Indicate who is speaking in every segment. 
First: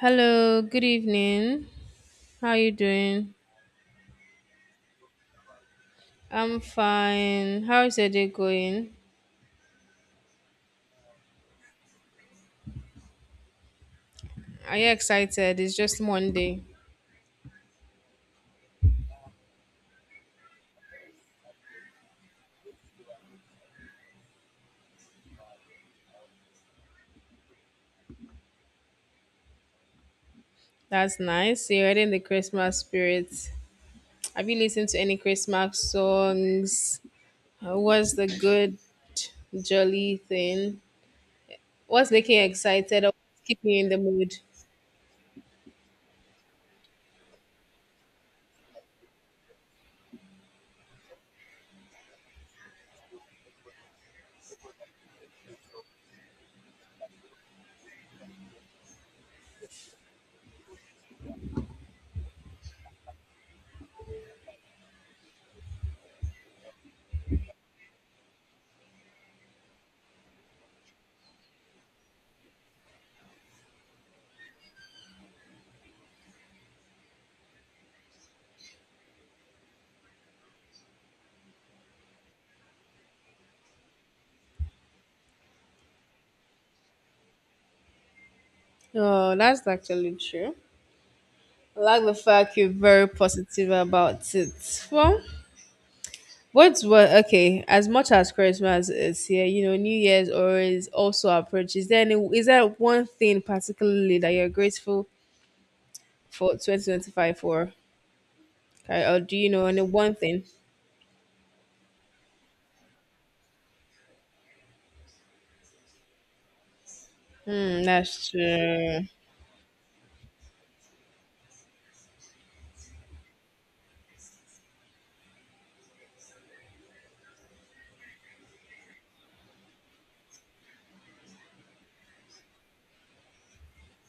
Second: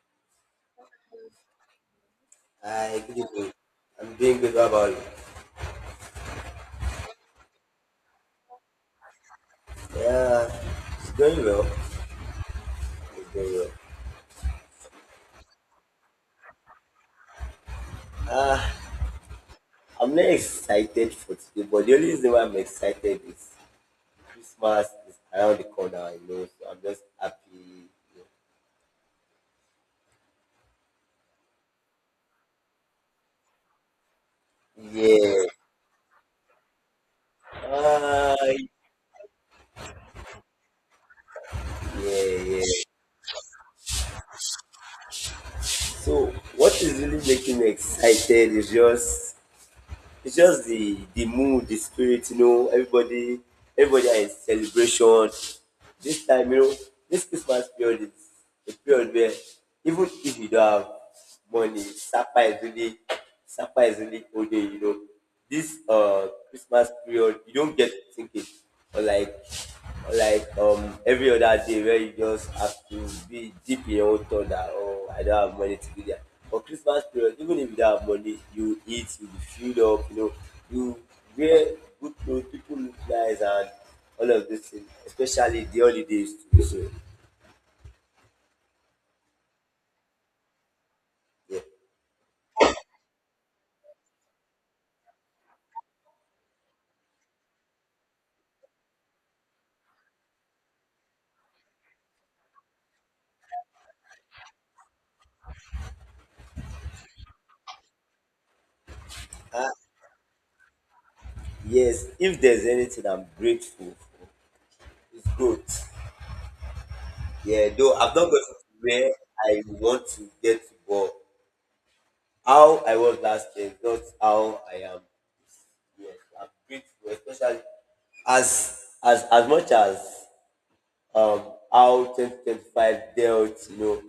Speaker 1: Hello, good evening. How are you
Speaker 2: Hi, good
Speaker 1: doing?
Speaker 2: evening. I'm doing good. How about you?
Speaker 1: I'm fine. How's your day going?
Speaker 2: Yeah, it's going well. It's going well.
Speaker 1: Are you excited? It's just Monday.
Speaker 2: Ah, I'm not excited for today, but the only reason why I'm excited is Christmas is around the corner, so I'm just happy.
Speaker 1: That's nice. You're already in the Christmas spirit. Have you listened to any
Speaker 2: Yeah.
Speaker 1: Christmas songs? What's the
Speaker 2: Ah,
Speaker 1: good, jolly thing? What's making
Speaker 2: yeah,
Speaker 1: you
Speaker 2: yeah.
Speaker 1: excited or keeping you in the mood?
Speaker 2: So, what is really making me excited is just. It's just the mood, the spirit, everybody are in celebration. This time, this Christmas period is a period where even if you don't have money, Sapa is really holding. This Christmas period, you don't get tickets or like or like every other day where you just have to be deep in your own thought that, oh, I don't have money to do that. For Christmas period, even if you don't have money, you eat, you be filled up, you wear good clothes, people look nice, and all of these things, especially the holidays too. So
Speaker 1: Oh, that's actually true.
Speaker 2: yeah.
Speaker 1: I like the fact you're very positive about it. Well, what's what? Okay, as much as Christmas is here, you know, New Year's or is also approaches. Then, is there one thing particularly that you're grateful for 2025 for? Okay, or do you
Speaker 2: Ah
Speaker 1: know any one thing?
Speaker 2: yes, if there's anything I'm grateful for, it's good. Yeah,
Speaker 1: Hmm,
Speaker 2: though I've not gotten
Speaker 1: that's
Speaker 2: to
Speaker 1: true.
Speaker 2: where I want to get to, but how I was last year is not how I am. Yes, I'm grateful, especially as much as um how 2025 dealt,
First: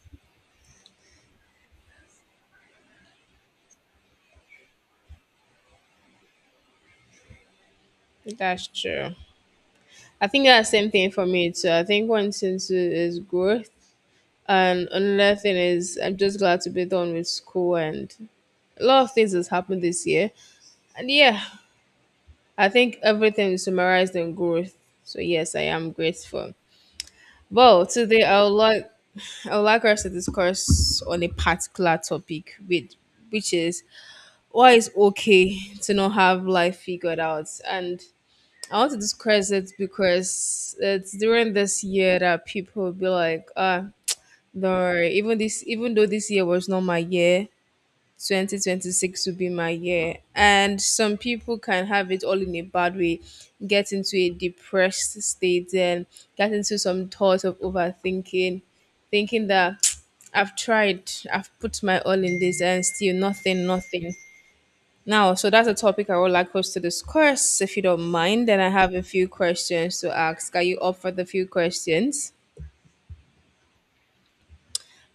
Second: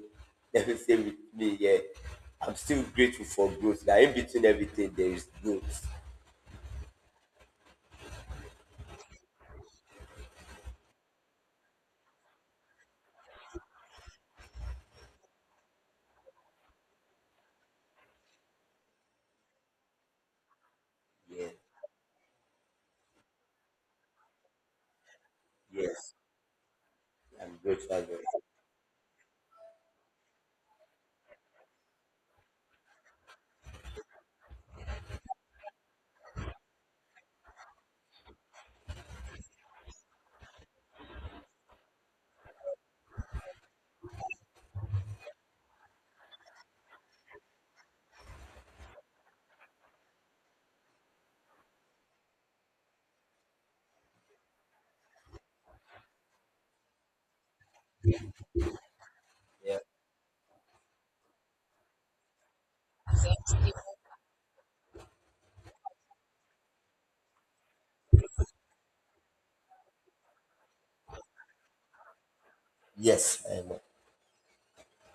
Speaker 2: everything with me. Yeah, I'm still grateful for growth. Like, in between everything, there is growth.
Speaker 1: That's true. I think that's the same thing for me too. I think one thing too is growth, and another thing is I'm just glad to be done with school and a lot of things has happened this year. And yeah,
Speaker 2: Yeah,
Speaker 1: I think everything is summarized in growth. So yes, I am
Speaker 2: yes,
Speaker 1: grateful.
Speaker 2: I'm
Speaker 1: Well,
Speaker 2: grateful as well.
Speaker 1: today I would like us to discuss on a particular topic with, which is why it's okay to not have life figured out. And I want to discuss it because it's during this year that people will be like, ah, don't worry, even though this year was not my year, 2026 will be my year. And some people can have it all in a bad way, get into a depressed state, and get into some thoughts of overthinking, thinking
Speaker 2: Yeah,
Speaker 1: that I've tried, I've put my all in this, and still nothing. Now, so that's a topic I would like us to discuss. If you don't mind, then I have a few questions to ask. Are you up for the few questions?
Speaker 2: yes, I am.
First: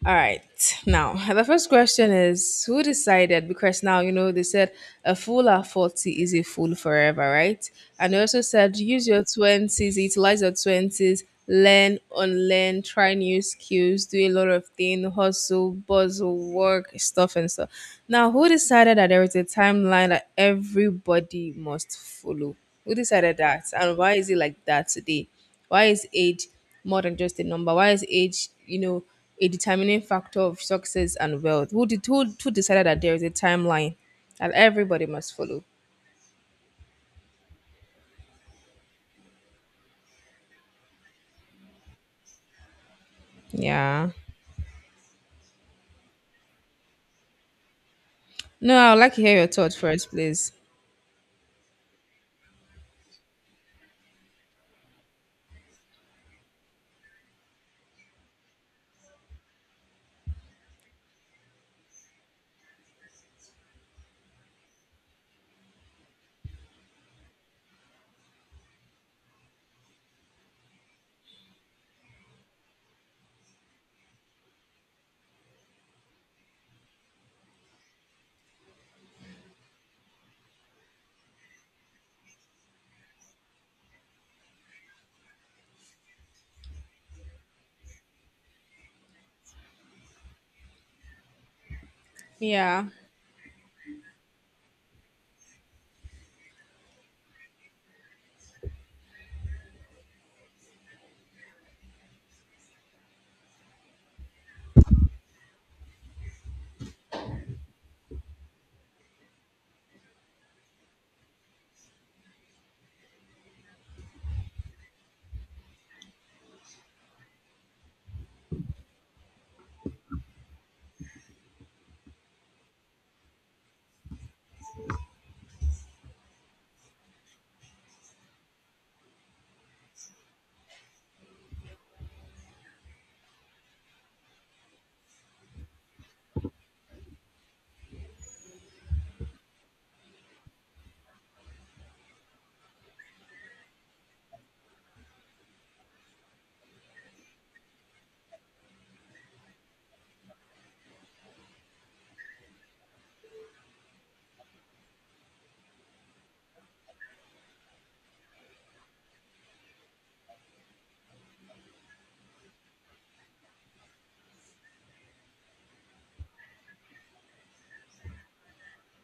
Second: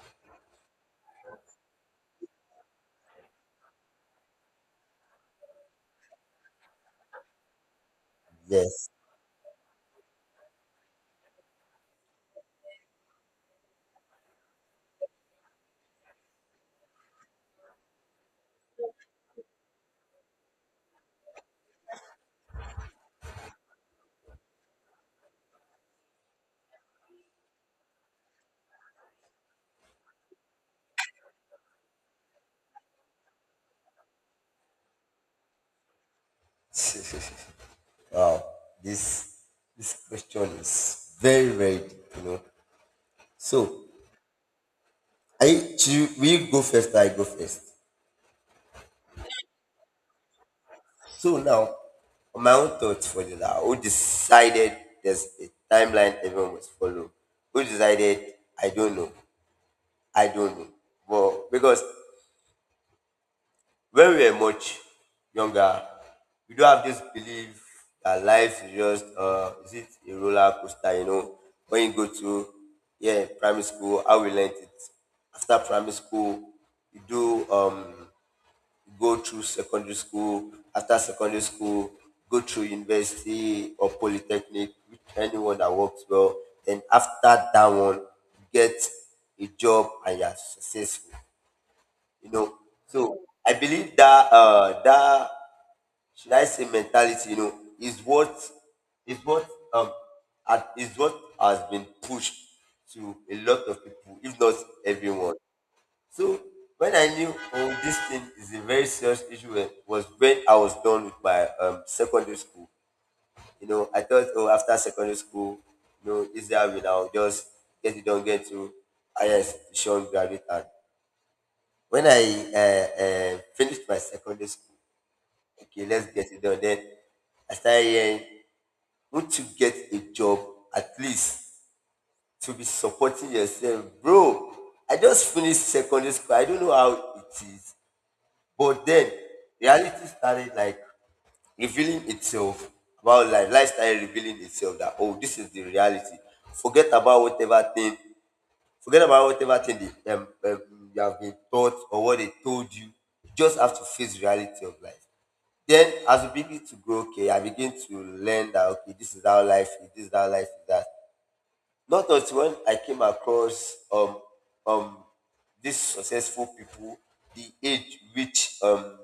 Speaker 1: All right. Now, the first question is who decided? Because now, you know, they said a fool at 40 is a fool forever, right? And they also said
Speaker 2: Yes.
Speaker 1: use your 20s, utilize your 20s, learn, unlearn, try new skills, do a lot of things, hustle, bustle, work, stuff, and stuff. Now, who decided that there is a timeline that everybody must follow? Who decided that? And why is it like that today? Why is age more than just a number? Why is age, you know, a determining factor of success and wealth? Who decided that there is a timeline that everybody must follow?
Speaker 2: Wow, this this question is very, very deep, So,
Speaker 1: Yeah.
Speaker 2: I should we go first? Or I go first.
Speaker 1: No, I would like to hear your thoughts first, please.
Speaker 2: So now, on my own thoughts for the now, who decided there's a timeline everyone must follow? Who decided? I don't know. I don't know. But because when we were much younger, we don't have this belief that life is just is it a roller coaster, When you go to, yeah, primary school, how we learned it. After primary school, you do um you go through secondary school. After secondary school, go through university or polytechnic, with anyone that works well. Then after that one, you get a job and you're successful you know.
Speaker 1: Yeah.
Speaker 2: So I believe that should I say mentality, is what is what um is what has been pushed to a lot of people, if not everyone. So when I knew, oh, this thing is a very serious issue, eh, was when I was done with my secondary school. You know, I thought, oh, after secondary school, this is how we now just get it done, get to higher institution, graduate, and when I finished my secondary school, okay, let's get it done. Then I started hearing, won't you get a job, at least to be supporting yourself? Bro, I just finished secondary school. I don't know how it is. But then reality started, like, revealing itself about life. Life started revealing itself that, oh, this is the reality. Forget about whatever thing Forget about whatever thing they, you have been taught or what they told you. You just have to face the reality of life. Then, as you begin to grow, okay, I begin to learn that, okay, this is how life is. This is how life is. That Not until when I came across um these successful people, the age which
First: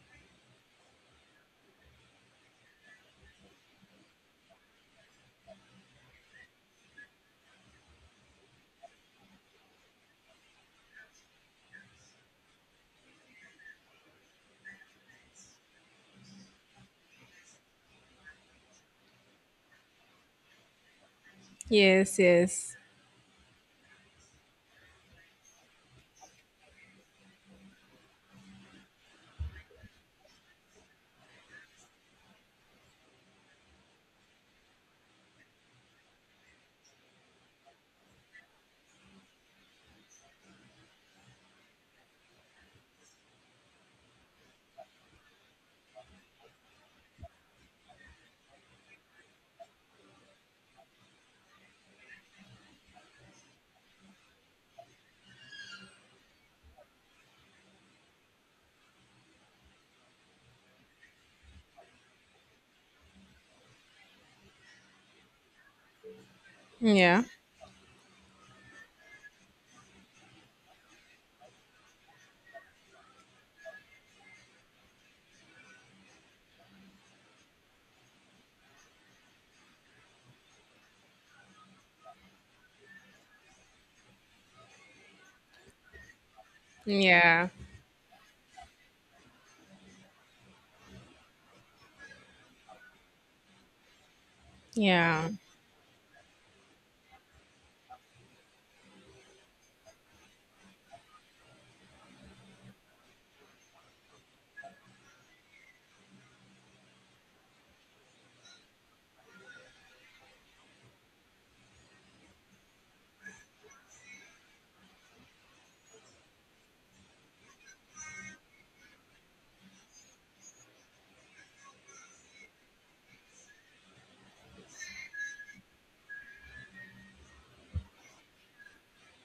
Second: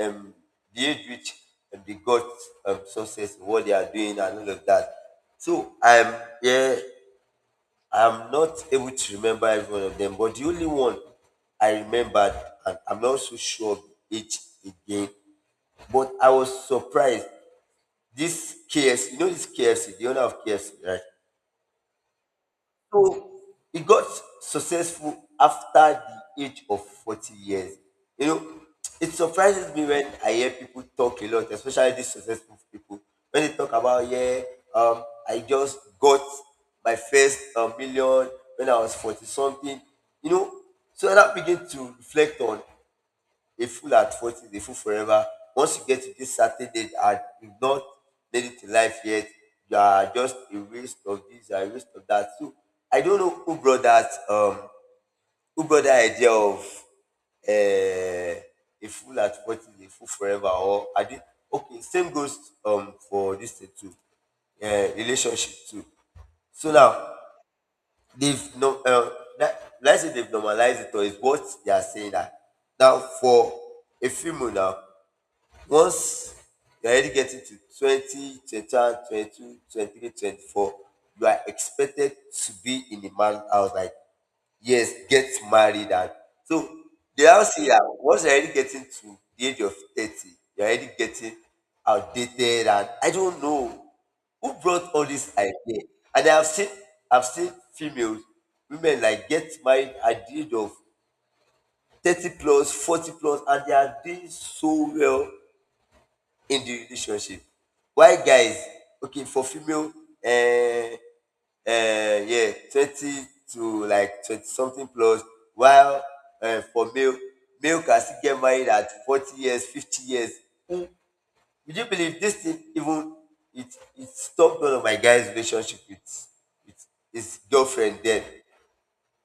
Speaker 2: um the age which they got, success, what they are doing and all of that. So I'm here I'm not able to remember every one of them, but the only one I remembered, and I'm not so sure of it again, but I was surprised. This KFC, this KFC, the owner of KFC, right?
Speaker 1: Yes, yes.
Speaker 2: So he got successful after the age of 40 years. You know, it surprises me when I hear people talk a lot, especially these successful people, when they talk about, yeah, um, I just got my first million when I was 40 something. You know, so I that begin to reflect on, a fool at 40 is a fool forever. Once you get to this certain age and you've not made it in life yet, you are just a waste of this, you are a waste of that. So I don't know who brought that idea of, uh, a fool at 40 is a fool forever. Or I did, okay, same goes, for this thing too, relationship too. So now
Speaker 1: Yeah.
Speaker 2: they've no, that, let's say, they've normalized it, or is what they are saying that now for a female now, once you are already getting to 20, 21, 22, 23, 24, you are expected to be in the man house. Like, yes, get married. And so they all
Speaker 1: Yeah.
Speaker 2: see that once you're already getting to the age of 30, you're already getting outdated. And I don't know who brought all
Speaker 1: Yeah.
Speaker 2: this idea. And I've seen females, women, like, get married at the age of 30 plus, 40 plus, and they are doing so well in the relationship. While guys, okay, for female, yeah, 20 to like 20 something plus, while for male can still get married at 40 years, fifty years mm. Would you believe this thing? Even it it stop one of my guys relationship with his girlfriend. Then,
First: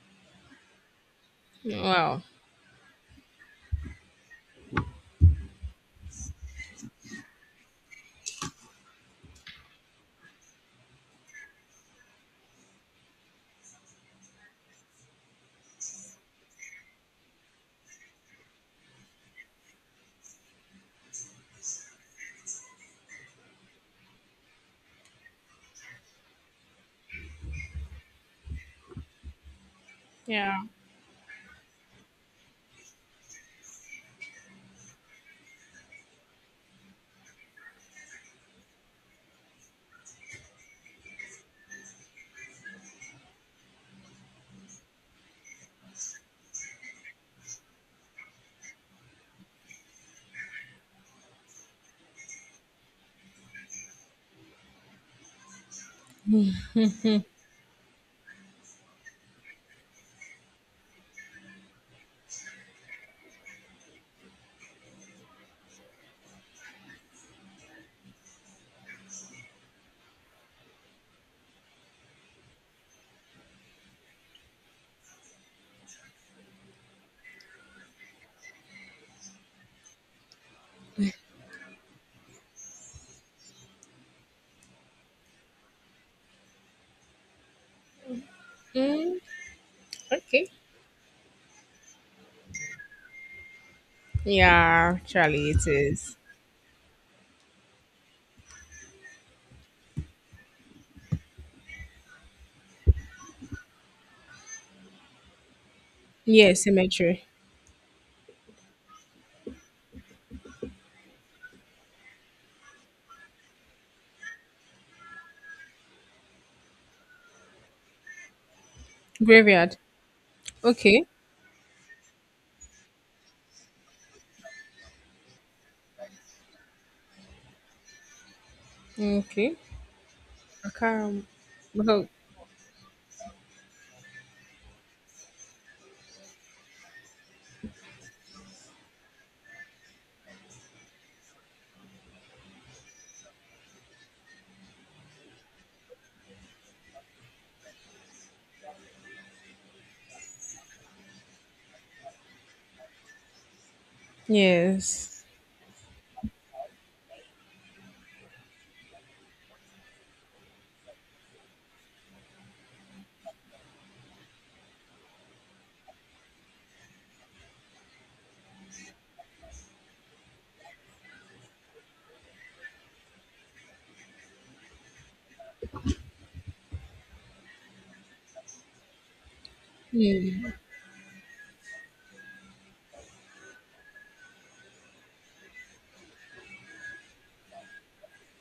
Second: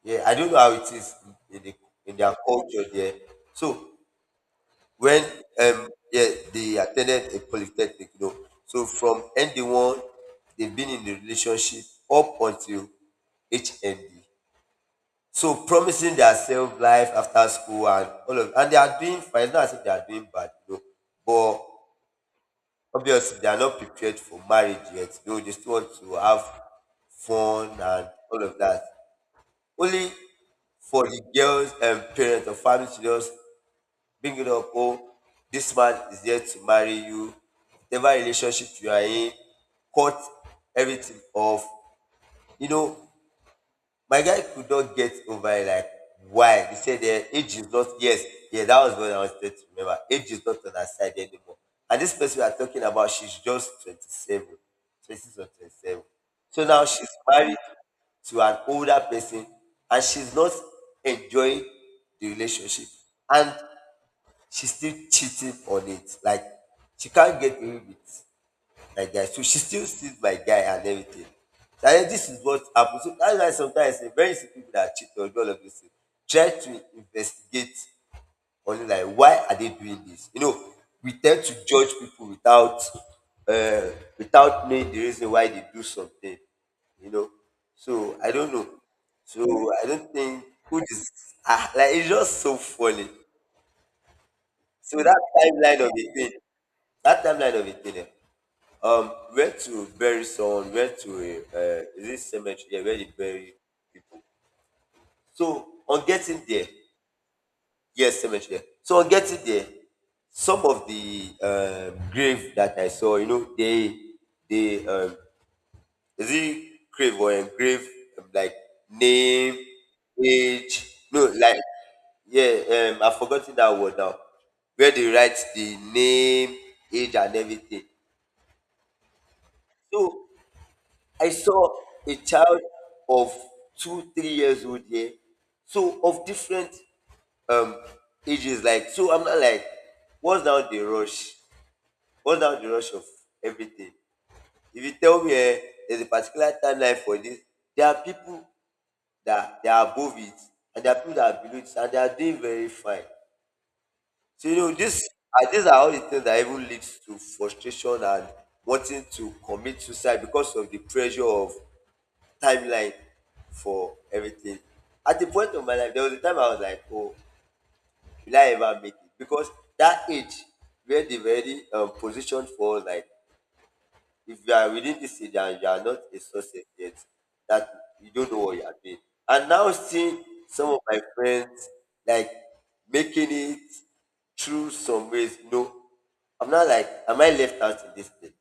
Speaker 2: yeah, I don't know how it is in in the in
Speaker 1: Well.
Speaker 2: their culture there. So when, yeah, they attended a polytechnic. From ND1 they've been in the relationship up until HND. So promising theirself life after school, and all of and they are doing fine. It's not as if they are doing bad, but obviously they are not prepared for marriage yet. They still want to have fun and all of that. Only
Speaker 1: Yeah.
Speaker 2: for the girls and parents or family to just bring it up, oh, this man is there to marry you, whatever relationship you are in, cut everything off you know my guy could not get over it, like, why. He said, eh, age is not, yes, yeah, that was what I was trying to remember, age is not on her side anymore. And this person we are talking about, she's just 27 26 or 27. So now she's married to an older person, and she's not enjoying the relationship, and she's still cheating on it. Like, she can't get away with my guy. So she still sees my guy and everything. So I think this is what happens. So that's why, sometimes, the very simple people that cheat on all of this thing, try to investigate on, like, why are they doing this? You know, we tend to judge people without, uh, without knowing the reason why they do something. You know. So I don't know.
Speaker 1: Mm,
Speaker 2: So I don't think
Speaker 1: okay.
Speaker 2: who is, like, it's just so funny. So
Speaker 1: Yeah,
Speaker 2: that
Speaker 1: Charlie, it
Speaker 2: timeline of the
Speaker 1: is.
Speaker 2: thing, that timeline of it there. Where to bury someone, where to, is it cemetery? Yeah, where they bury people. So on getting
Speaker 1: Yeah,
Speaker 2: there,
Speaker 1: cemetery.
Speaker 2: yes, cemetery. So on getting there, some of the, grave that I saw, they, is it grave or engrave, like, name,
Speaker 1: Graveyard.
Speaker 2: age,
Speaker 1: Okay.
Speaker 2: no, like, yeah, I've forgotten that word now. Where they write the name, age, and everything.
Speaker 1: Okay.
Speaker 2: So
Speaker 1: I can't.
Speaker 2: I saw
Speaker 1: Well,
Speaker 2: a child of two, 3 years old here, so of different um ages. Like, so I'm not like, what's now the rush? What's now the rush of everything? If you tell me, eh, there's a particular timeline for this, there are people that they are above it, and there are people that are below it, and they are doing very fine. So you know, this
Speaker 1: yes.
Speaker 2: these are all the things that even leads to frustration and wanting to commit suicide because of the pressure of timeline for everything. At the point of my life, there was a time I was like, oh, will I ever make it? Because that age where they've already, positioned for us, like, if you are within this age and you are not a success yet, that you don't know what you are doing. And now seeing
Speaker 1: Hmm.
Speaker 2: some of my friends, like, making it through some ways, no, I'm not like, am I left out in this thing?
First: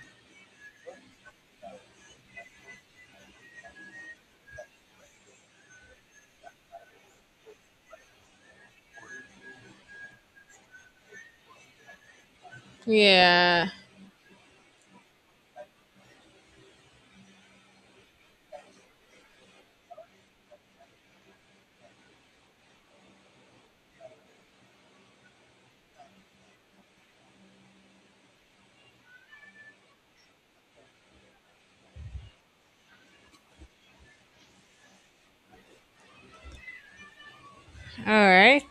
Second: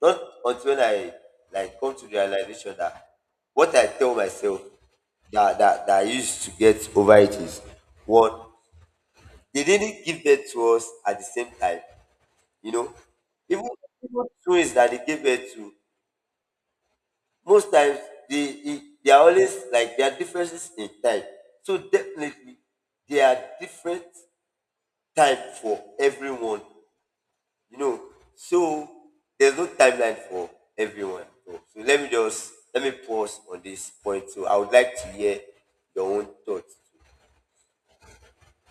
Speaker 2: Not until I, like, come to the realization that what I tell myself that I used to get over it is, one, they didn't give birth to us at the same time. You know, even,
Speaker 1: Yeah.
Speaker 2: even twins that they give birth to, most times they are always, like, there are differences in time. So definitely there are different time for everyone. you know so there's no timeline for everyone, so let me pause on this point. So I would like to hear your own thoughts.
Speaker 1: All right.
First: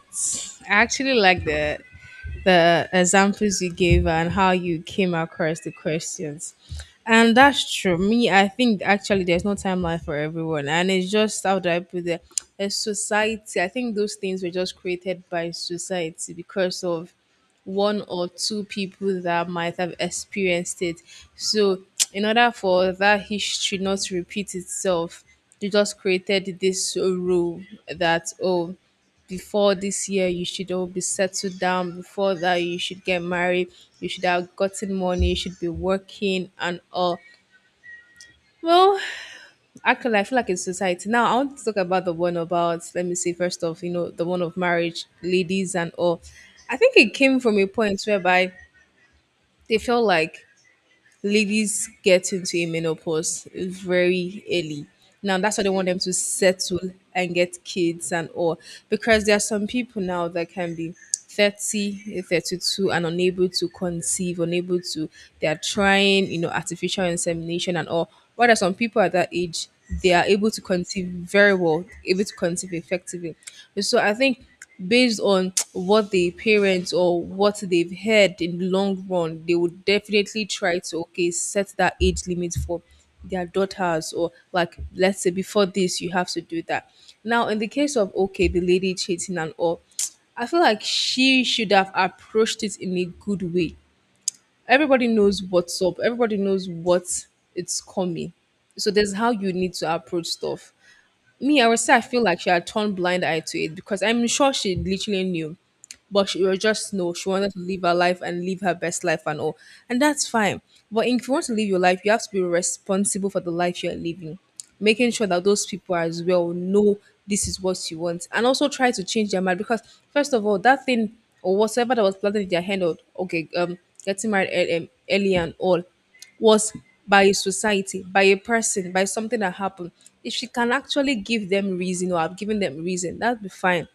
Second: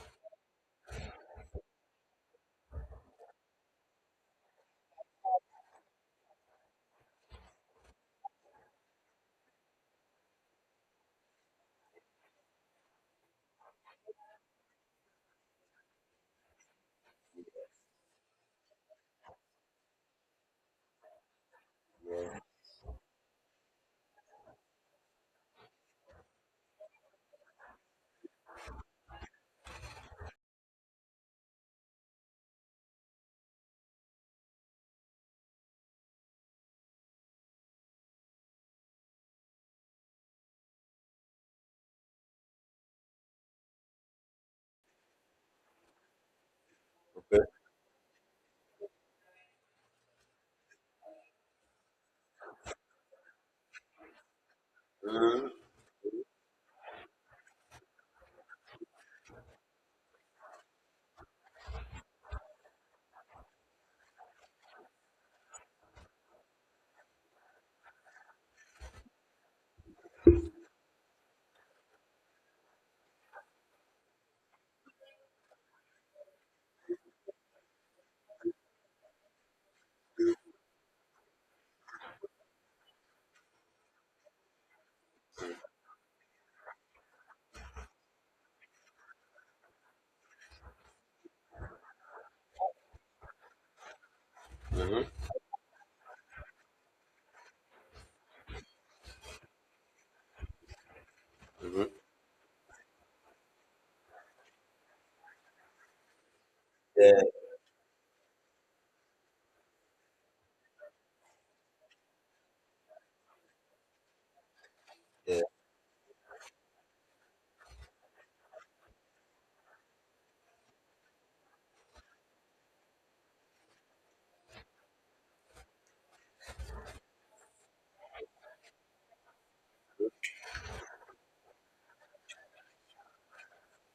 Speaker 1: I actually like the examples you gave and how you came across the questions. And that's true. Me, I think actually there's no timeline for everyone. And it's just how do I put it? A society. I think those things were just created by society because of one or two people that might have experienced it. So, in order for that history not to repeat itself, they just created this rule that, oh, before this year you should all be settled down, before that you should get married, you should have gotten money, you should be working and all. Well, actually I feel like in society now I want to talk about the one about, let me see, first off, you know, the one of marriage, ladies and all. I think it came
Speaker 2: Okay.
Speaker 1: from a point whereby they feel like ladies get into a menopause very early. Now that's why they want them to settle and get kids and all. Because there are some people now that can be 30, 32, and unable to conceive, unable to, they are trying, you know, artificial insemination and all. While there are some people at that age, they are able to conceive very well, able to conceive effectively. So I think based on what the parents or what they've heard in the long run, they would definitely try to, okay, set that age limit for their daughters, or like, let's say before this you have to do that. Now in the case of, okay, the lady cheating and all, I feel like she should have approached it in a good way. Everybody knows what's up. Everybody knows what it's coming. So there's how you need to approach stuff. Me, I would say I feel like she had turned blind eye to it because I'm sure she literally knew, but she was just, no, she wanted to live her life and live her best life and all, and that's fine. But if you want to live your life, you have to be responsible for the life you're living, making sure that those people as well know this is what you want, and also try to change their mind. Because first of all, that thing or whatever that was planted in their hand, or okay, getting married early and all, was by a society, by a person, by something that happened. If she can actually give them reason or have given them reason, that'd be fine.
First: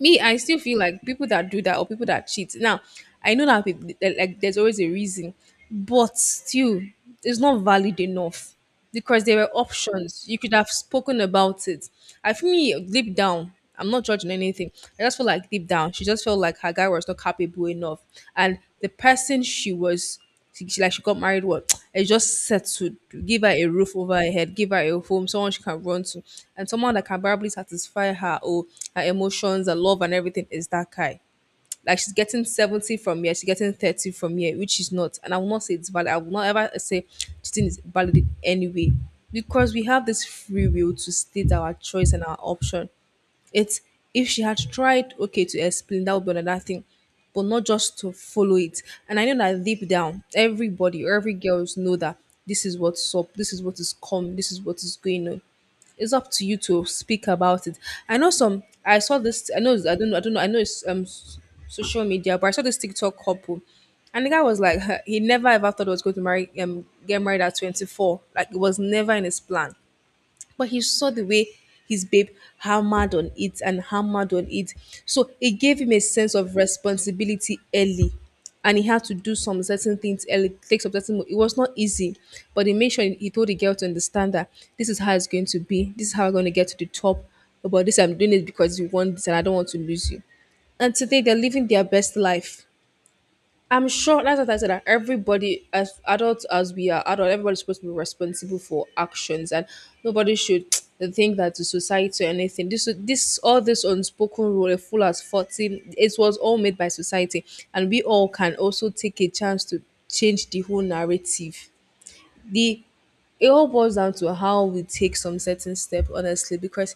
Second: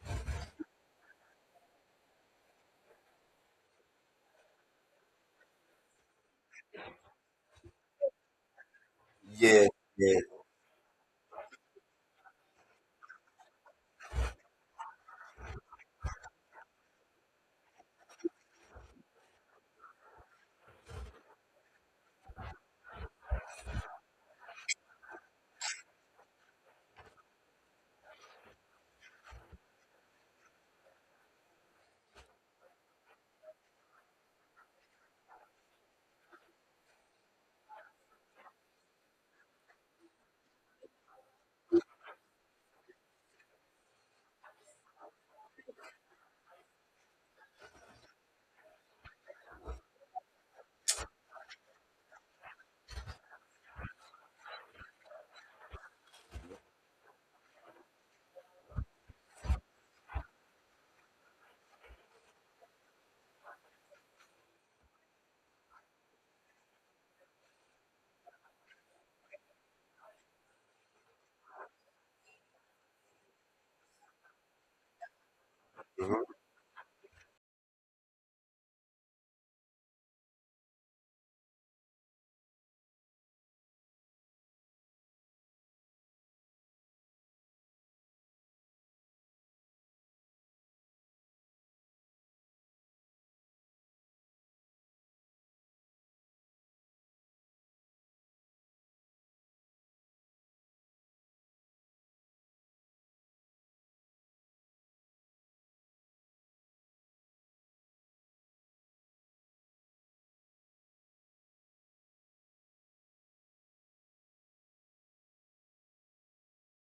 Speaker 1: Me, I still feel like people that do that, or people that cheat now, I know that people, like, there's always a reason, but still it's not valid enough because there were
Speaker 2: Yeah, yeah.
Speaker 1: options. You could have spoken about it. I feel, me, deep down, I'm not judging anything. I just feel like deep down she just felt like her guy was not capable enough, and the person she was, she like she got married. What? It's just settled. Give her a roof over her head. Give her a home. Someone she can run to, and someone that can probably satisfy her or her emotions, her love, and everything is that guy. Like she's getting seventy from here. She's getting thirty from here, which is not. And I will not say it's valid. I will not ever say cheating is valid in any way, because we have this free will to state our choice and our option. It's, if she had tried, okay, to explain, that would be another thing, but not just to follow it. And I know that deep down, everybody, every girls know that this is what's up, this is what is come, this is what is going on. It's up to you to speak about it. I know some. I saw this. I know. I don't know. I don't know. I know it's social media, but I saw this TikTok couple, and the guy was like, he never ever thought he was going to marry get married at 24. Like it was never in his plan, but he saw the way his babe hammered on it and hammered on it. So it gave him a
Speaker 2: Mhm,
Speaker 1: sense of responsibility early. And he had to do some certain things early, take some It was not easy, but he made sure he told the girl to understand that this is how it's going to be. This is how I'm going to get to the top. But this, I'm doing it because you want this, and I don't want to lose you. And today, they're living their best life. I'm sure that's what I said. That everybody, as adults, as we are adult, everybody's supposed to be responsible for actions, and nobody should think that the society or anything. All this unspoken rule, a fool has 40. It was all made by society, and we all can also take a chance to change the whole narrative. The, it all boils down to how we take some certain step, honestly, because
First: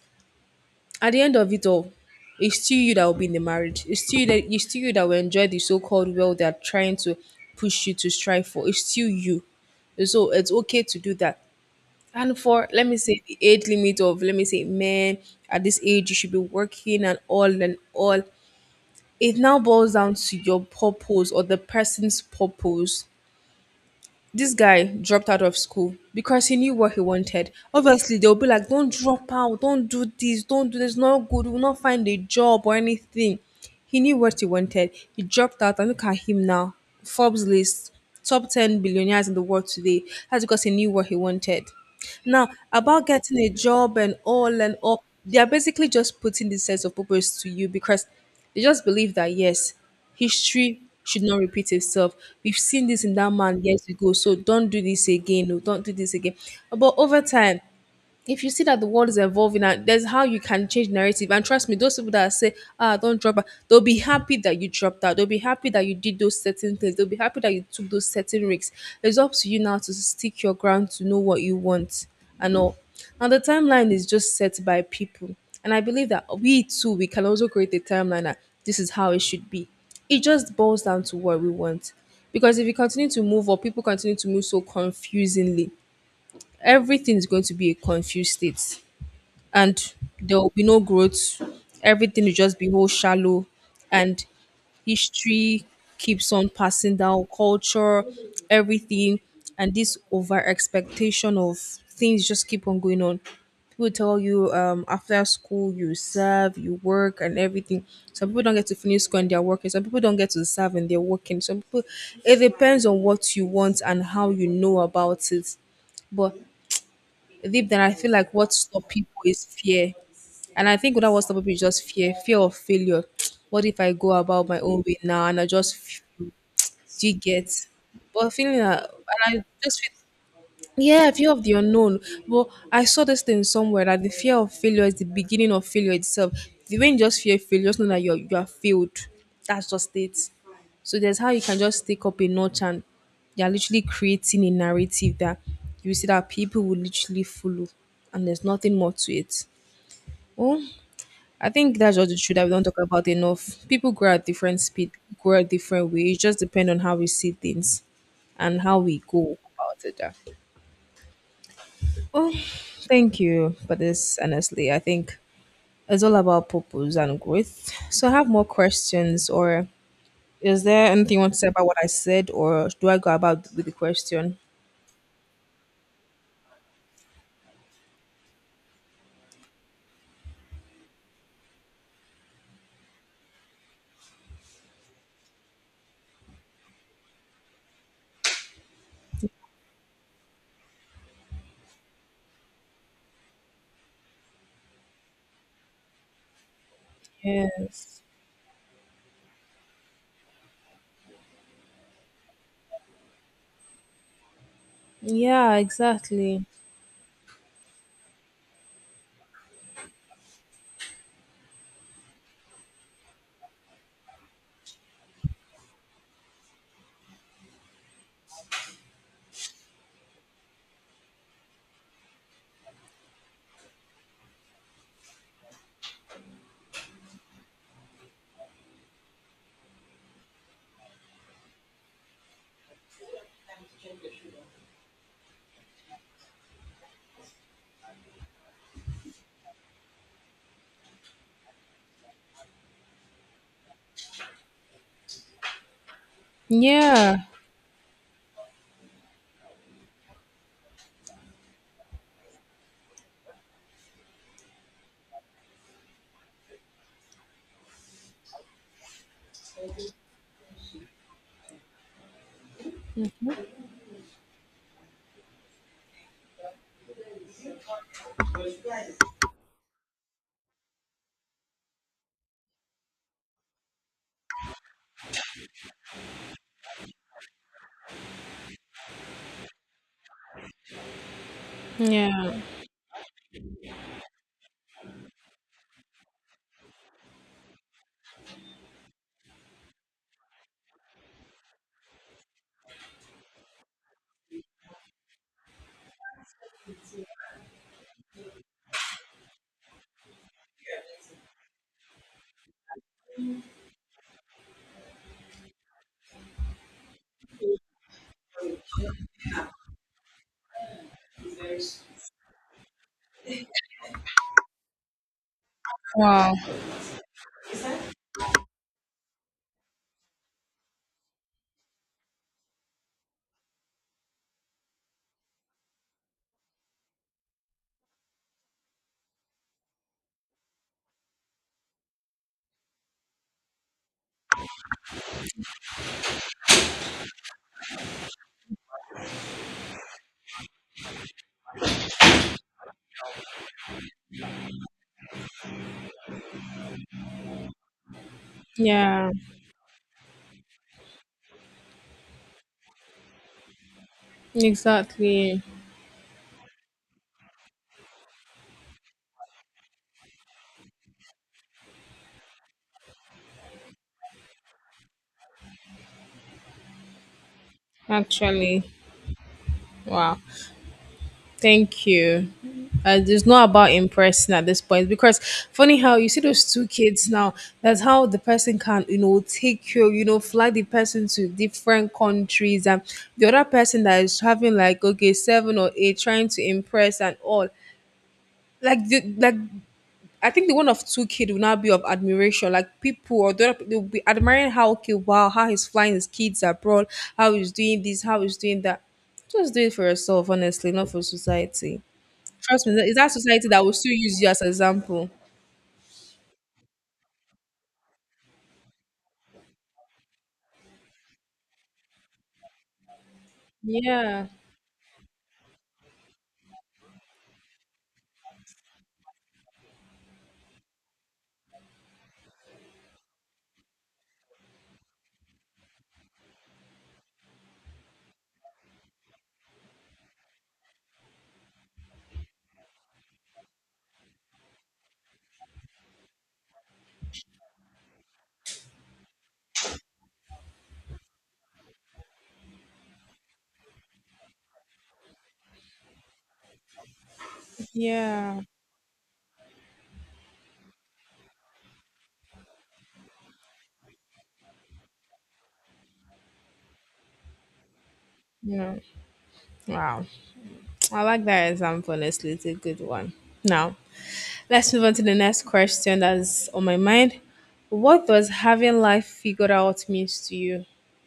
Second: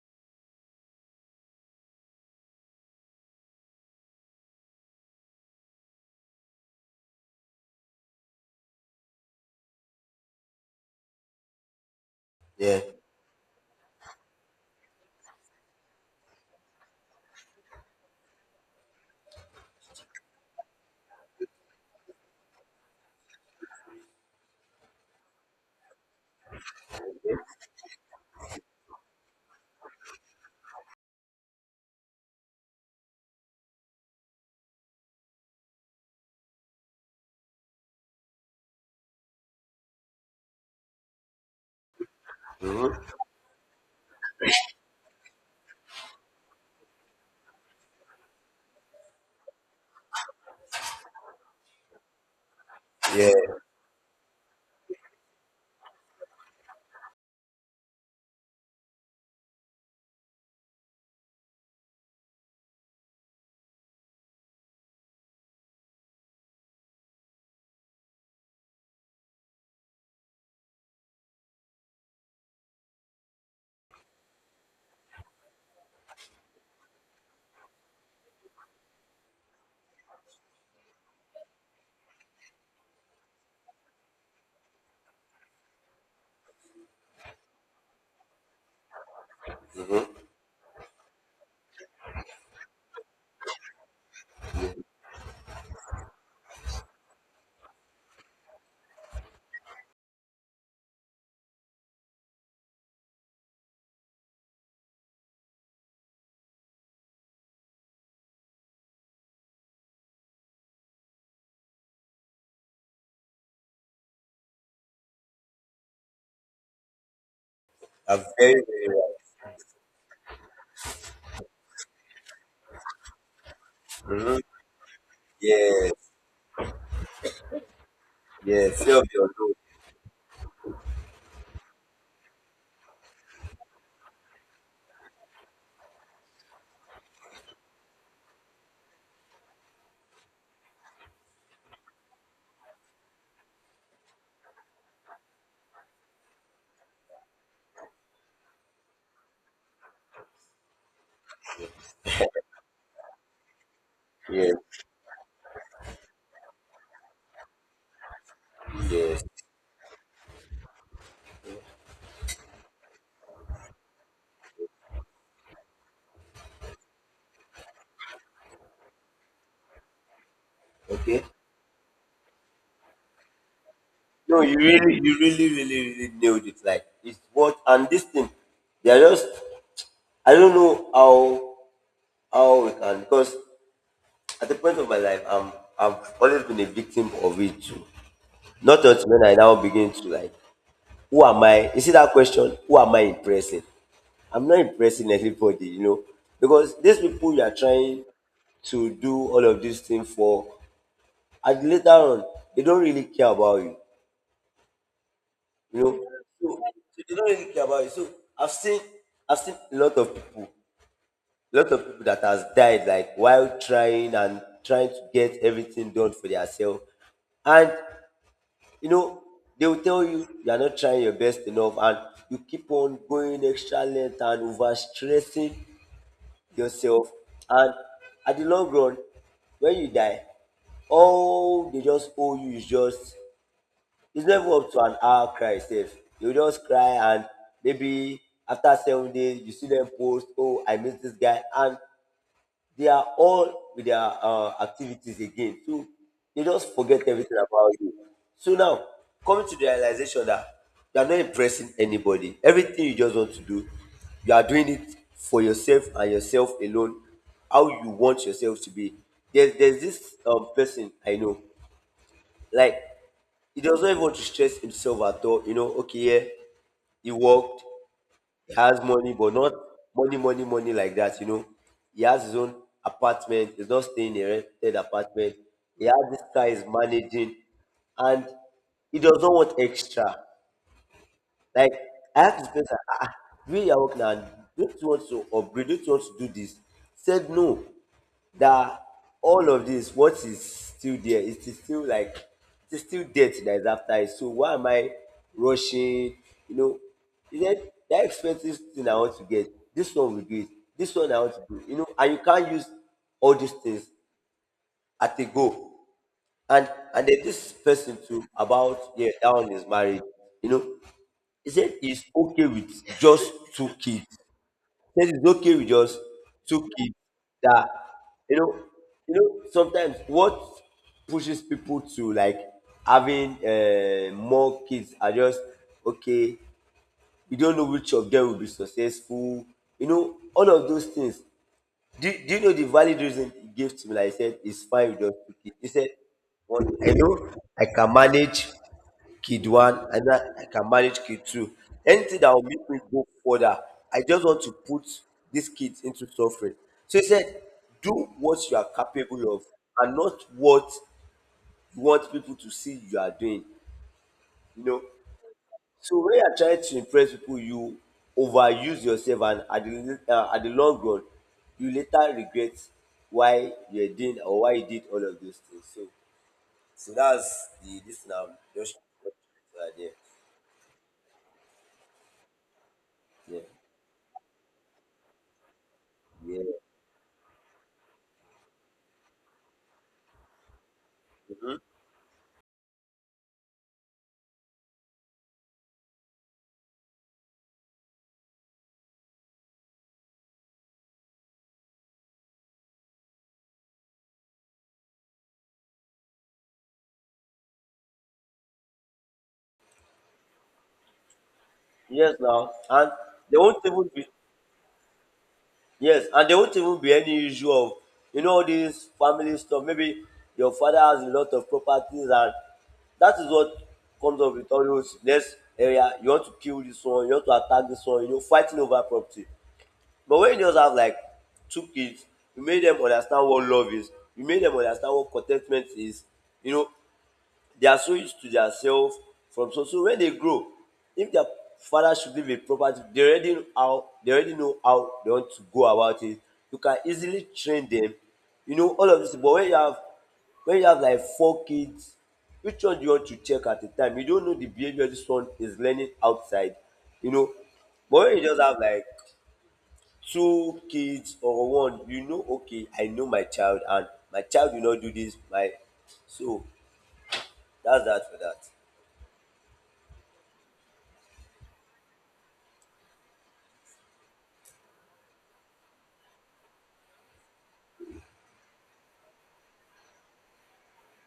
Speaker 1: at the end of it all, it's still you that will be in the marriage. It's still you that will enjoy the so-called wealth they're trying to push you to strive for. It's still you. So it's okay to do that. And for,
Speaker 2: yeah,
Speaker 1: let me say, the age limit of, let me say, men at this age you should be working and all and all. It now boils down to your purpose or the person's purpose. This guy dropped out of school because he knew what he wanted. Obviously, they'll be like, don't drop out, don't do this, not good, will not find a job or anything. He knew what he wanted. He dropped out, and look at him now. Forbes list, top 10 billionaires in the world today. That's because he knew what he wanted. Now, about getting a job and all, they are basically just putting this sense of purpose to you because they just believe that, yes, history should not repeat itself. We've seen this in
Speaker 2: yeah.
Speaker 1: that man years ago, so don't do this again. No, don't do this again. But over time, if you see that the world is evolving and there's how you can change narrative, and trust me, those people that say ah don't drop out, they'll be happy that you dropped out, they'll be happy that you did those certain things, they'll be happy that you took those certain risks. It's up to you now to stick your ground, to know what you want and all. Now the timeline is just set by people, and I believe that we too, we can also create a timeline that this is how it should be. It just boils down to what we want, because if you continue to move or people continue to move so confusingly, everything is going to be a confused state, and there will be no growth. Everything will just be whole shallow, and history keeps on passing down culture, everything, and this over expectation of things just keep on going on. People tell you after school you serve, you work, and everything. Some people don't get to finish school and they're working. Some people don't get to serve and they're working. Some people, it depends on what you want and how you know about it. But deep down, I feel
Speaker 2: I'm
Speaker 1: like
Speaker 2: very,
Speaker 1: what
Speaker 2: very
Speaker 1: stop people is
Speaker 2: right.
Speaker 1: fear, and I think that was the people just fear, fear of failure. What if I go
Speaker 2: Hmm.
Speaker 1: about my own way now and
Speaker 2: Yes,
Speaker 1: do get? But feeling
Speaker 2: yes.
Speaker 1: that,
Speaker 2: Say your
Speaker 1: and I
Speaker 2: note.
Speaker 1: just feel, yeah, fear of the unknown. But I saw this thing somewhere that the fear of failure is the beginning of failure itself. The way you just fear failure, just know that you are failed. That's just it. So there's how you can just take up a notch, and you're literally creating a narrative that you see that people will literally follow, and there's nothing more to it. Oh, I think that's just the truth that we don't talk about enough. People grow at different
Speaker 2: Yes,
Speaker 1: speed, grow at different ways. It just depends on how we see things and how we
Speaker 2: yes.
Speaker 1: go about it. Yeah. Well, thank you for this. Honestly, I think it's all about purpose and growth. So, I have more questions, or is there anything you
Speaker 2: Okay,
Speaker 1: want to say about what I said, or do I go about with the question?
Speaker 2: no, you really really really nailed it. Like, it's what. And this thing, they are just. I don't know how we can. Because at the point of my life, I've always been a victim of it too. Not until when I now begin to like, who am I? You see that question, who am I impressing? I'm not impressing everybody, you know, because these people you are
Speaker 1: Yes.
Speaker 2: trying to do all of these things for, and later on, they don't really care about you,
Speaker 1: Yeah,
Speaker 2: you know. So,
Speaker 1: exactly.
Speaker 2: so they don't really care about you. So I've seen, I've seen a lot of people that has died, like, while trying and trying to get everything done for themselves. And you know they will tell you you are not trying your best enough. And you keep on going extra length and over stressing yourself. And at the long run, when you die, all they just owe you is just, it's never up to an hour cry sef. You just cry, and maybe after 7 days, you see them post, oh, I miss this guy. And they are all with their activities again. So they just forget
Speaker 1: Yeah.
Speaker 2: everything about you. So now, coming to the realization that you are not impressing anybody. Everything you just want to do, you are doing it for yourself and yourself alone. How you want yourself to be. There's this person I know. Like, he does not even want to stress himself at all. You know, okay, yeah, he worked, he has money, but not money, money, money like that, you know. He has his own apartment. He's not staying in a rented apartment. He has this car he's managing. And he does not want extra. Like, I
Speaker 1: Yeah.
Speaker 2: asked this person, ah, ah, we are working, and don't you want to upgrade? Don't you want to do this? Said no. That all of this, what is still there, it is still like, it is still debt that is after it. So why am I rushing? You know, he said that expensive thing I want to get, this one will do it, this one I want to do, and you can't use all these things at a go. And then this person too, about, yeah, that one is married, you know. He said it's okay with just two kids. He said it's okay with just
Speaker 1: Wow.
Speaker 2: two kids. That you know, sometimes what pushes people to like having more kids are just okay. You don't know which of them will be successful. You know, all of those things. Do you know the valid reason he gave to me? Like I said, it's fine with your two kids. He said, one, I know I can manage kid one, and I can manage kid two. Anything that will make me go further, I just want to put these kids into suffering. So he said, do what you are
Speaker 1: Yeah.
Speaker 2: capable of and not what you want people to see you are doing. You know,
Speaker 1: Exactly.
Speaker 2: so when you are trying to impress people, you overuse yourself, and at the long run, you later regret why you did or why you did all of those things. So that's the this now
Speaker 1: Actually.
Speaker 2: just. Yeah,
Speaker 1: Wow. Thank you. It's
Speaker 2: yeah,
Speaker 1: not about impressing at this point, because funny how you see
Speaker 2: yeah.
Speaker 1: those two kids now. That's how the person can, you know, take you, you know, fly the person to
Speaker 2: Mhm.
Speaker 1: different countries. And the other person that is having like, okay, seven or eight, trying to impress and all. Like, I think the one of two kid will now be of admiration. Like people or the other, they'll be admiring how, okay, wow, how he's flying his kids abroad, how he's doing this, how he's doing that. Just do it for yourself, honestly, not for society.
Speaker 2: Yes now.
Speaker 1: Trust me,
Speaker 2: And
Speaker 1: it's that
Speaker 2: they
Speaker 1: society that
Speaker 2: won't
Speaker 1: will
Speaker 2: even
Speaker 1: still
Speaker 2: be.
Speaker 1: use you as an example.
Speaker 2: Yes, and there won't even be any issue of all these family stuff. Maybe your father has a lot of properties, and that is what comes
Speaker 1: Yeah,
Speaker 2: up with all those next area. You want to kill this one, you want to attack this one, you know, fighting over property. But when you just have like two kids, you make them understand what love is, you make them understand what contentment is, you know, they are so used to their self from so when they grow, if their father should leave a property, they already know how they want to go about it. You can easily train them. You know, all of this thing. But when you have like four kids, which one do you want to check at a time? You don't know the behavior this one is learning outside, you know. But when you just
Speaker 1: yeah,
Speaker 2: have like two kids or one, you know, okay, I know my child, and my child will not do this. My, so that's that for that.
Speaker 1: yeah. Wow, I like that example. Honestly, it's a good one. Now, let's move on to the next question that's on my mind. What does having life figured out means to you?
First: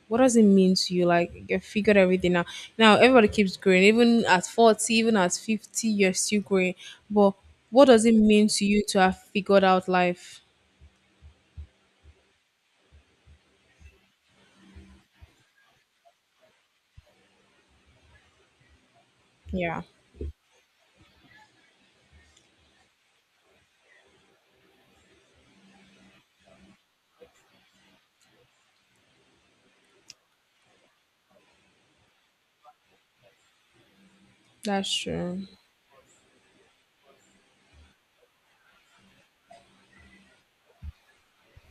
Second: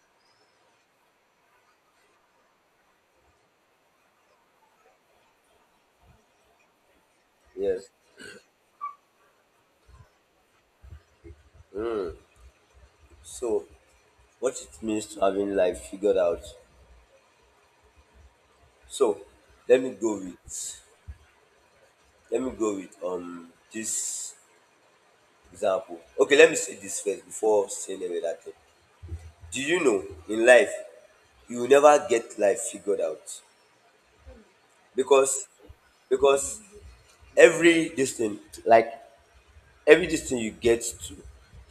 Speaker 1: What does it mean to you? Like you figured everything out. Now everybody keeps growing, even at 40, even at 50, you're still growing. But what
Speaker 2: Yes.
Speaker 1: does it mean to you to have figured out life?
Speaker 2: So what it means to having life figured out. So, let
Speaker 1: Yeah,
Speaker 2: me go with let me go with this example. Okay, let me say this first before saying any other thing. Do you know, in life you will never get life figured out,
Speaker 1: that's true.
Speaker 2: because because every this thing, like every this thing you get to,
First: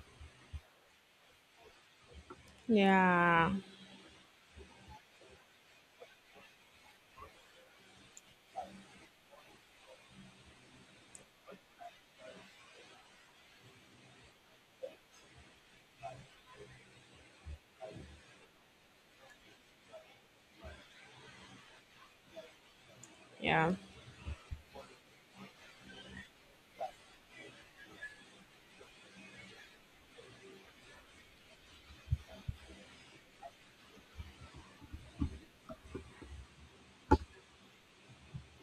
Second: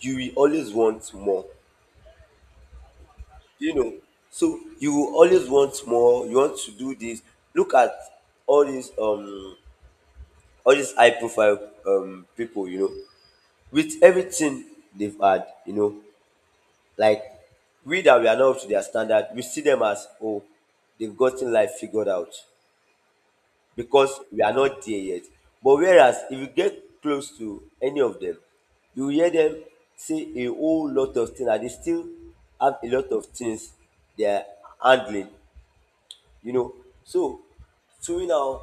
Speaker 2: you will always want more.
Speaker 1: Yeah.
Speaker 2: Do you know, so you will always want more, you want to do this. Look at all these um all these high profile people, you know, with everything they've had, you know, like, we that we are not up to their standard, we see them as, oh, they've gotten life figured out,
Speaker 1: Yeah.
Speaker 2: because we are not there yet. But whereas, if you get close to any of them, you will hear them say a whole lot of things, and they still have a lot of things they are handling, you know. So to me now,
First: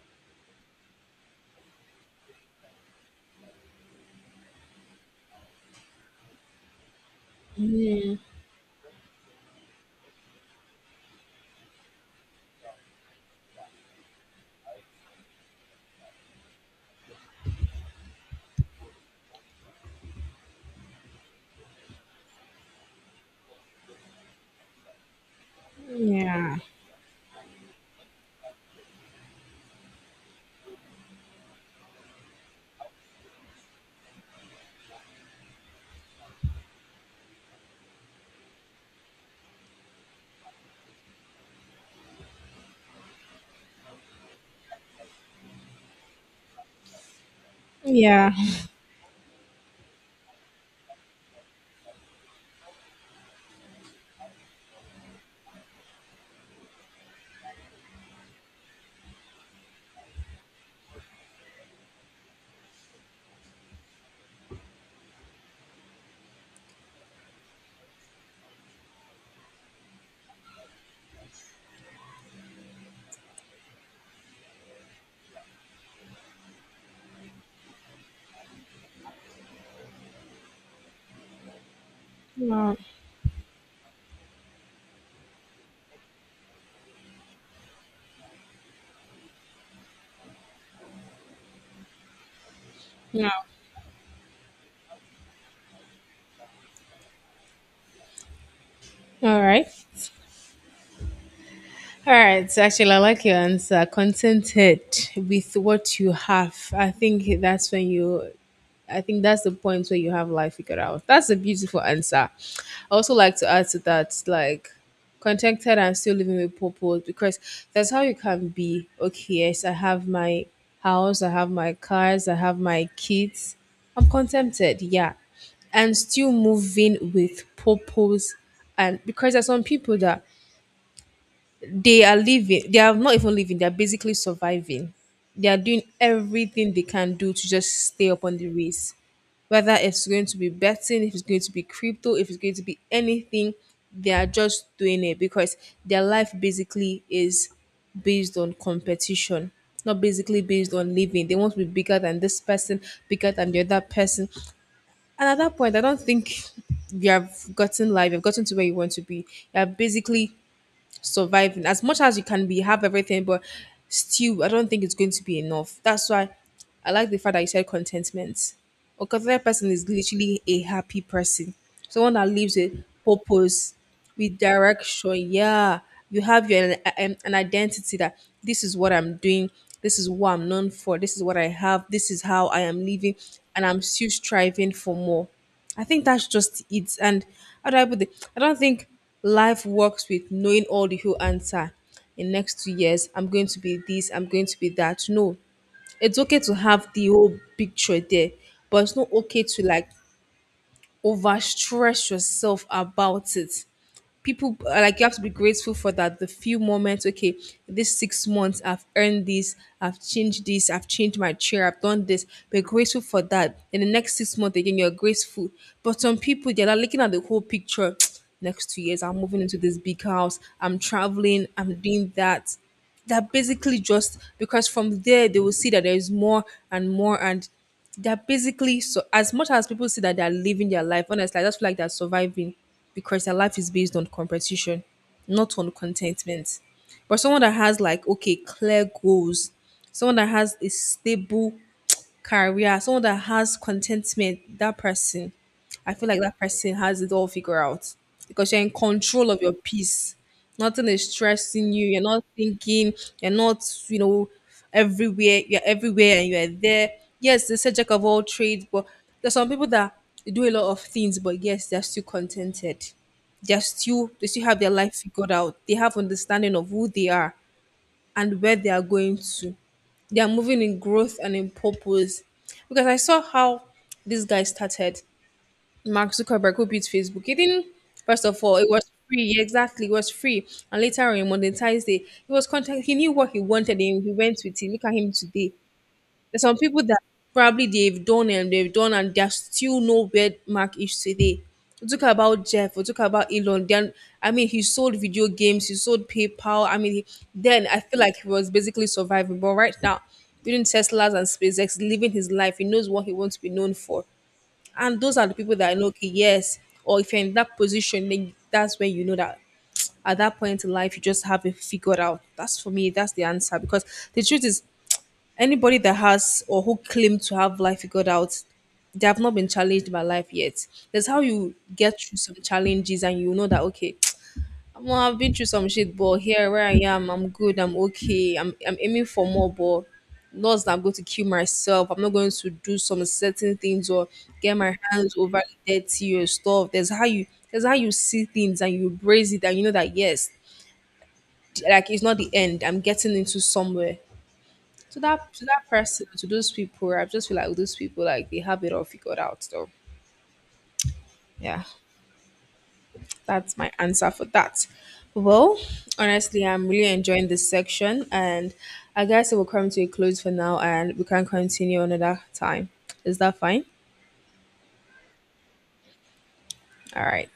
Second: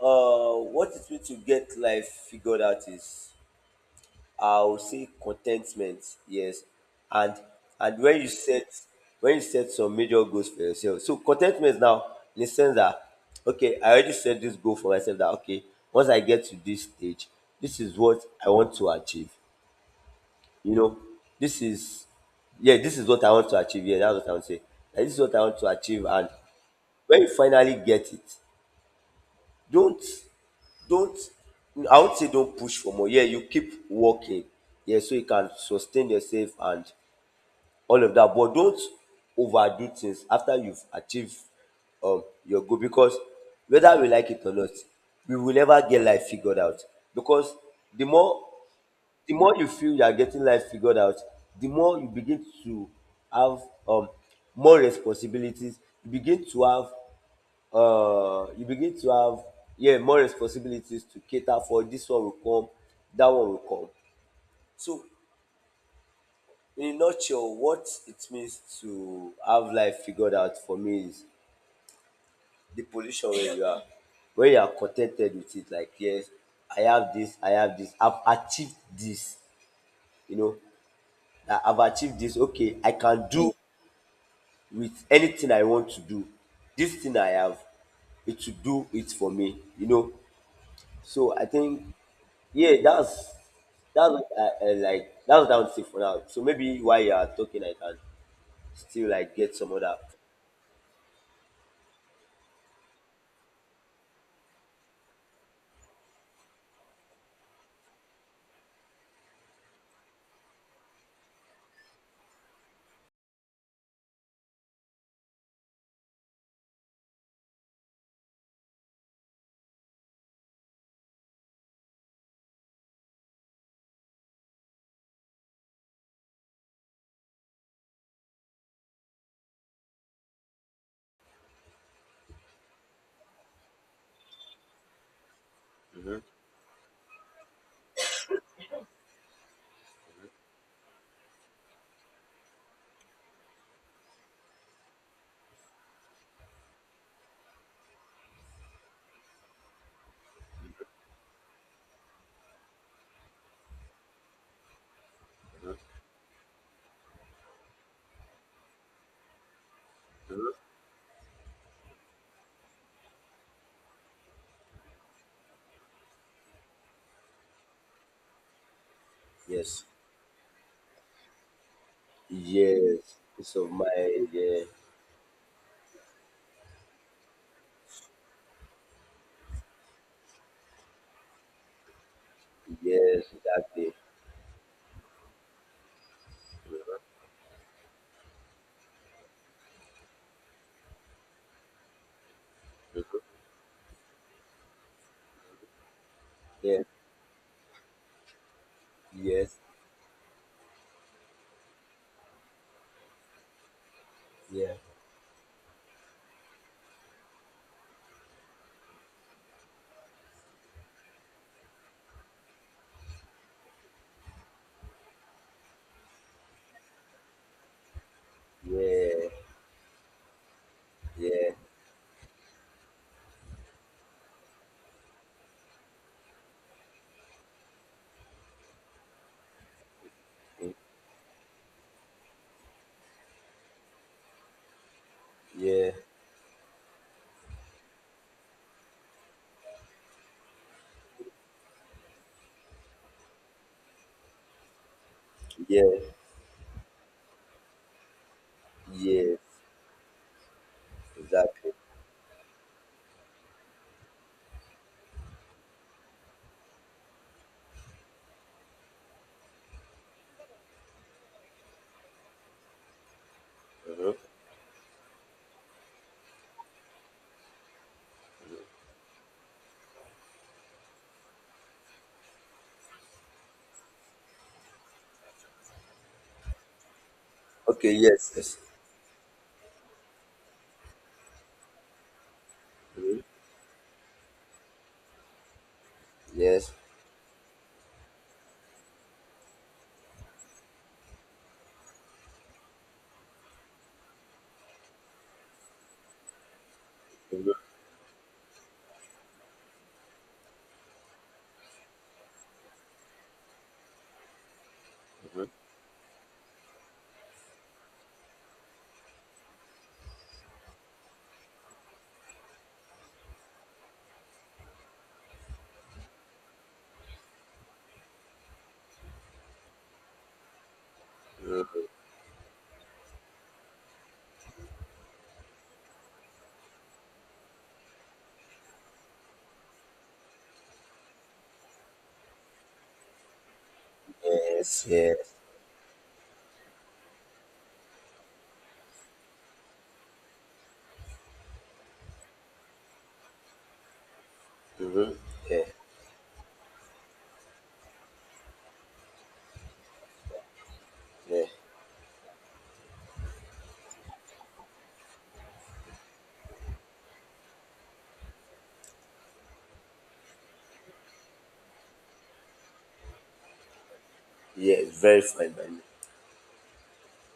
Speaker 2: what it means to get life figured out is, I would say, contentment, yes. And and when you set some major goals for yourself. So contentment now, in the sense that okay, I already set this goal for myself, that okay, once I get to this stage, this is what I want to achieve. You know, this is yeah, this is what I want to achieve. Yeah, that's what I would say. Like, this is what I want to achieve. And
Speaker 1: Yeah.
Speaker 2: when you finally get it, don't don't, I would say, don't push for more. Yeah, you keep working, yeah, so you can sustain yourself and all of that. But don't overdo things after you've achieved your goal. Because whether we like it or not, we will never get life figured out. Because the
Speaker 1: Yeah.
Speaker 2: more the more you feel you are getting life figured out, the more you begin to have um more responsibilities. You begin to have uh you begin to have yeah more responsibilities to cater for. This one will come, that one will come. So in a nutshell, what it means to have life figured out for me is the position where you are con ten ted with it. Like, yes, I have this, I have achieved this, you know. I've achieved this. Okay,
Speaker 1: No.
Speaker 2: I can do with anything I want to do. This thing I have, it to do it for me. You know. So I think, yeah,
Speaker 1: No.
Speaker 2: that's what I like. That's what I would say for now. So maybe while you are talking, I can still like
Speaker 1: All
Speaker 2: get
Speaker 1: right.
Speaker 2: some other.
Speaker 1: All right. So actually, I like your answer. Contented with what you have. I think that's when you, I think that's the point where you have life figured out. That's a beautiful answer. I also like to add to that, like contented and still living with purpose, because that's how you can be. Okay, yes, I have my house, I have my cars, I have my kids. I'm contented, yeah. And still moving with purpose, and because there's some people that they are living, they are not even living, they're basically surviving. They are doing everything they can do to just stay up on the race, whether it's going to be betting, if it's going to be crypto, if it's going to be anything, they are just doing it because their life basically is based on competition, not basically based on living. They want to be bigger than this person, bigger than the other person. And at that point, I don't think you have gotten life, you've gotten to where you want to be. You're basically surviving as much as you can be, have everything, but still, I don't think it's going to be enough. That's why I like the fact that you said contentment. A contented person
Speaker 2: Yes.
Speaker 1: is literally a happy person, someone that lives with
Speaker 2: Yes. So
Speaker 1: purpose,
Speaker 2: my.
Speaker 1: with
Speaker 2: Yeah.
Speaker 1: direction. Yeah, you have your an identity that this is what I'm doing, this is what I'm known for, this is what I have, this is how I am living,
Speaker 2: Yes.
Speaker 1: and I'm
Speaker 2: Exactly.
Speaker 1: still striving for more. I think that's just it. And how do I put it? I don't think life works with knowing all the whole answer. In next two
Speaker 2: Mhm.
Speaker 1: years, I'm going to be this, I'm going to be that. No, it's okay to
Speaker 2: Yeah.
Speaker 1: have the whole picture there, but it's not okay
Speaker 2: Yes.
Speaker 1: to like overstress yourself about it. People
Speaker 2: Yeah.
Speaker 1: like, you have to be grateful for that, the few moments. Okay, this 6 months I've earned this, I've changed this, I've changed my chair, I've done this. Be grateful for that. In the next 6 months again, you're grateful. But some people, they're not looking at the whole picture. Next 2 years, I'm
Speaker 2: Yeah.
Speaker 1: moving into this big house, I'm traveling,
Speaker 2: Yeah.
Speaker 1: I'm doing that. That basically just, because from there they will see that there is more and more. And they're basically, so as much as people say that they're living
Speaker 2: Mm,
Speaker 1: their life, honestly, I just feel like they're surviving because their life is based on competition, not on
Speaker 2: yeah.
Speaker 1: contentment. But someone that has, like, okay, clear goals, someone that has a stable career, someone that has contentment, that person,
Speaker 2: Yeah.
Speaker 1: I feel like that person has it all figured out, because you're in control of your
Speaker 2: Yes.
Speaker 1: peace. Nothing is
Speaker 2: Exactly.
Speaker 1: stressing you. You're not thinking. You're not, you know, everywhere. You're everywhere and you're there. Yes, the subject of all trades, but there's some people that do a lot of things, but yes, they're still contented. They're still,
Speaker 2: Mhm.
Speaker 1: they still have their life figured out. They have understanding of who they are and where they are going to. They are moving in growth and in purpose. Because I saw how this guy started, Mark Zuckerberg, who built Facebook. He didn't,
Speaker 2: Okay,
Speaker 1: first
Speaker 2: yes,
Speaker 1: of
Speaker 2: yes.
Speaker 1: all, it was free. Yeah, exactly. It was free. And later on, he monetized it. He was content. He knew
Speaker 2: Mhm,
Speaker 1: what he wanted and he went with it. Look at him today. There's some
Speaker 2: yes,
Speaker 1: people that probably they've done and there's still no mark issues today. We talk about Jeff, we talk about Elon. Then I mean he sold video games, he sold PayPal. I mean he,
Speaker 2: mhm,
Speaker 1: then I feel like he was basically surviving. But right now, during Tesla's and SpaceX, living his life, he knows what he wants to be known for. And those are the
Speaker 2: mhm,
Speaker 1: people that I know, okay, yes, or if you're in that position, then that's where you know that at that point in life you just have it figured out. That's for me, that's the answer. Because the truth is, anybody that has or who claim to have life figured out, they have not been challenged by life yet. That's how you
Speaker 2: mhm,
Speaker 1: get through some challenges and you know that, okay, well, I've been through some shit, but here where I am, I'm good, I'm okay, I'm aiming for more, but not that I'm going to kill myself. I'm not going to do some certain things or get my
Speaker 2: yes,
Speaker 1: hands
Speaker 2: yes,
Speaker 1: overly dirty or stuff. That's how you, that's how you see things and you embrace it and you know that yes, like, it's not the end. I'm getting into somewhere. to
Speaker 2: mhm.
Speaker 1: that to
Speaker 2: Yeah,
Speaker 1: that person, to those people, I just feel like those people, like, they have it all figured out though.
Speaker 2: yeah,
Speaker 1: Yeah, that's my answer for that. Well, honestly, I'm really enjoying this section, and I guess it will come to a close for now, and we can continue another time. Is that fine?
Speaker 2: yeah, very fine by me.
Speaker 1: All right.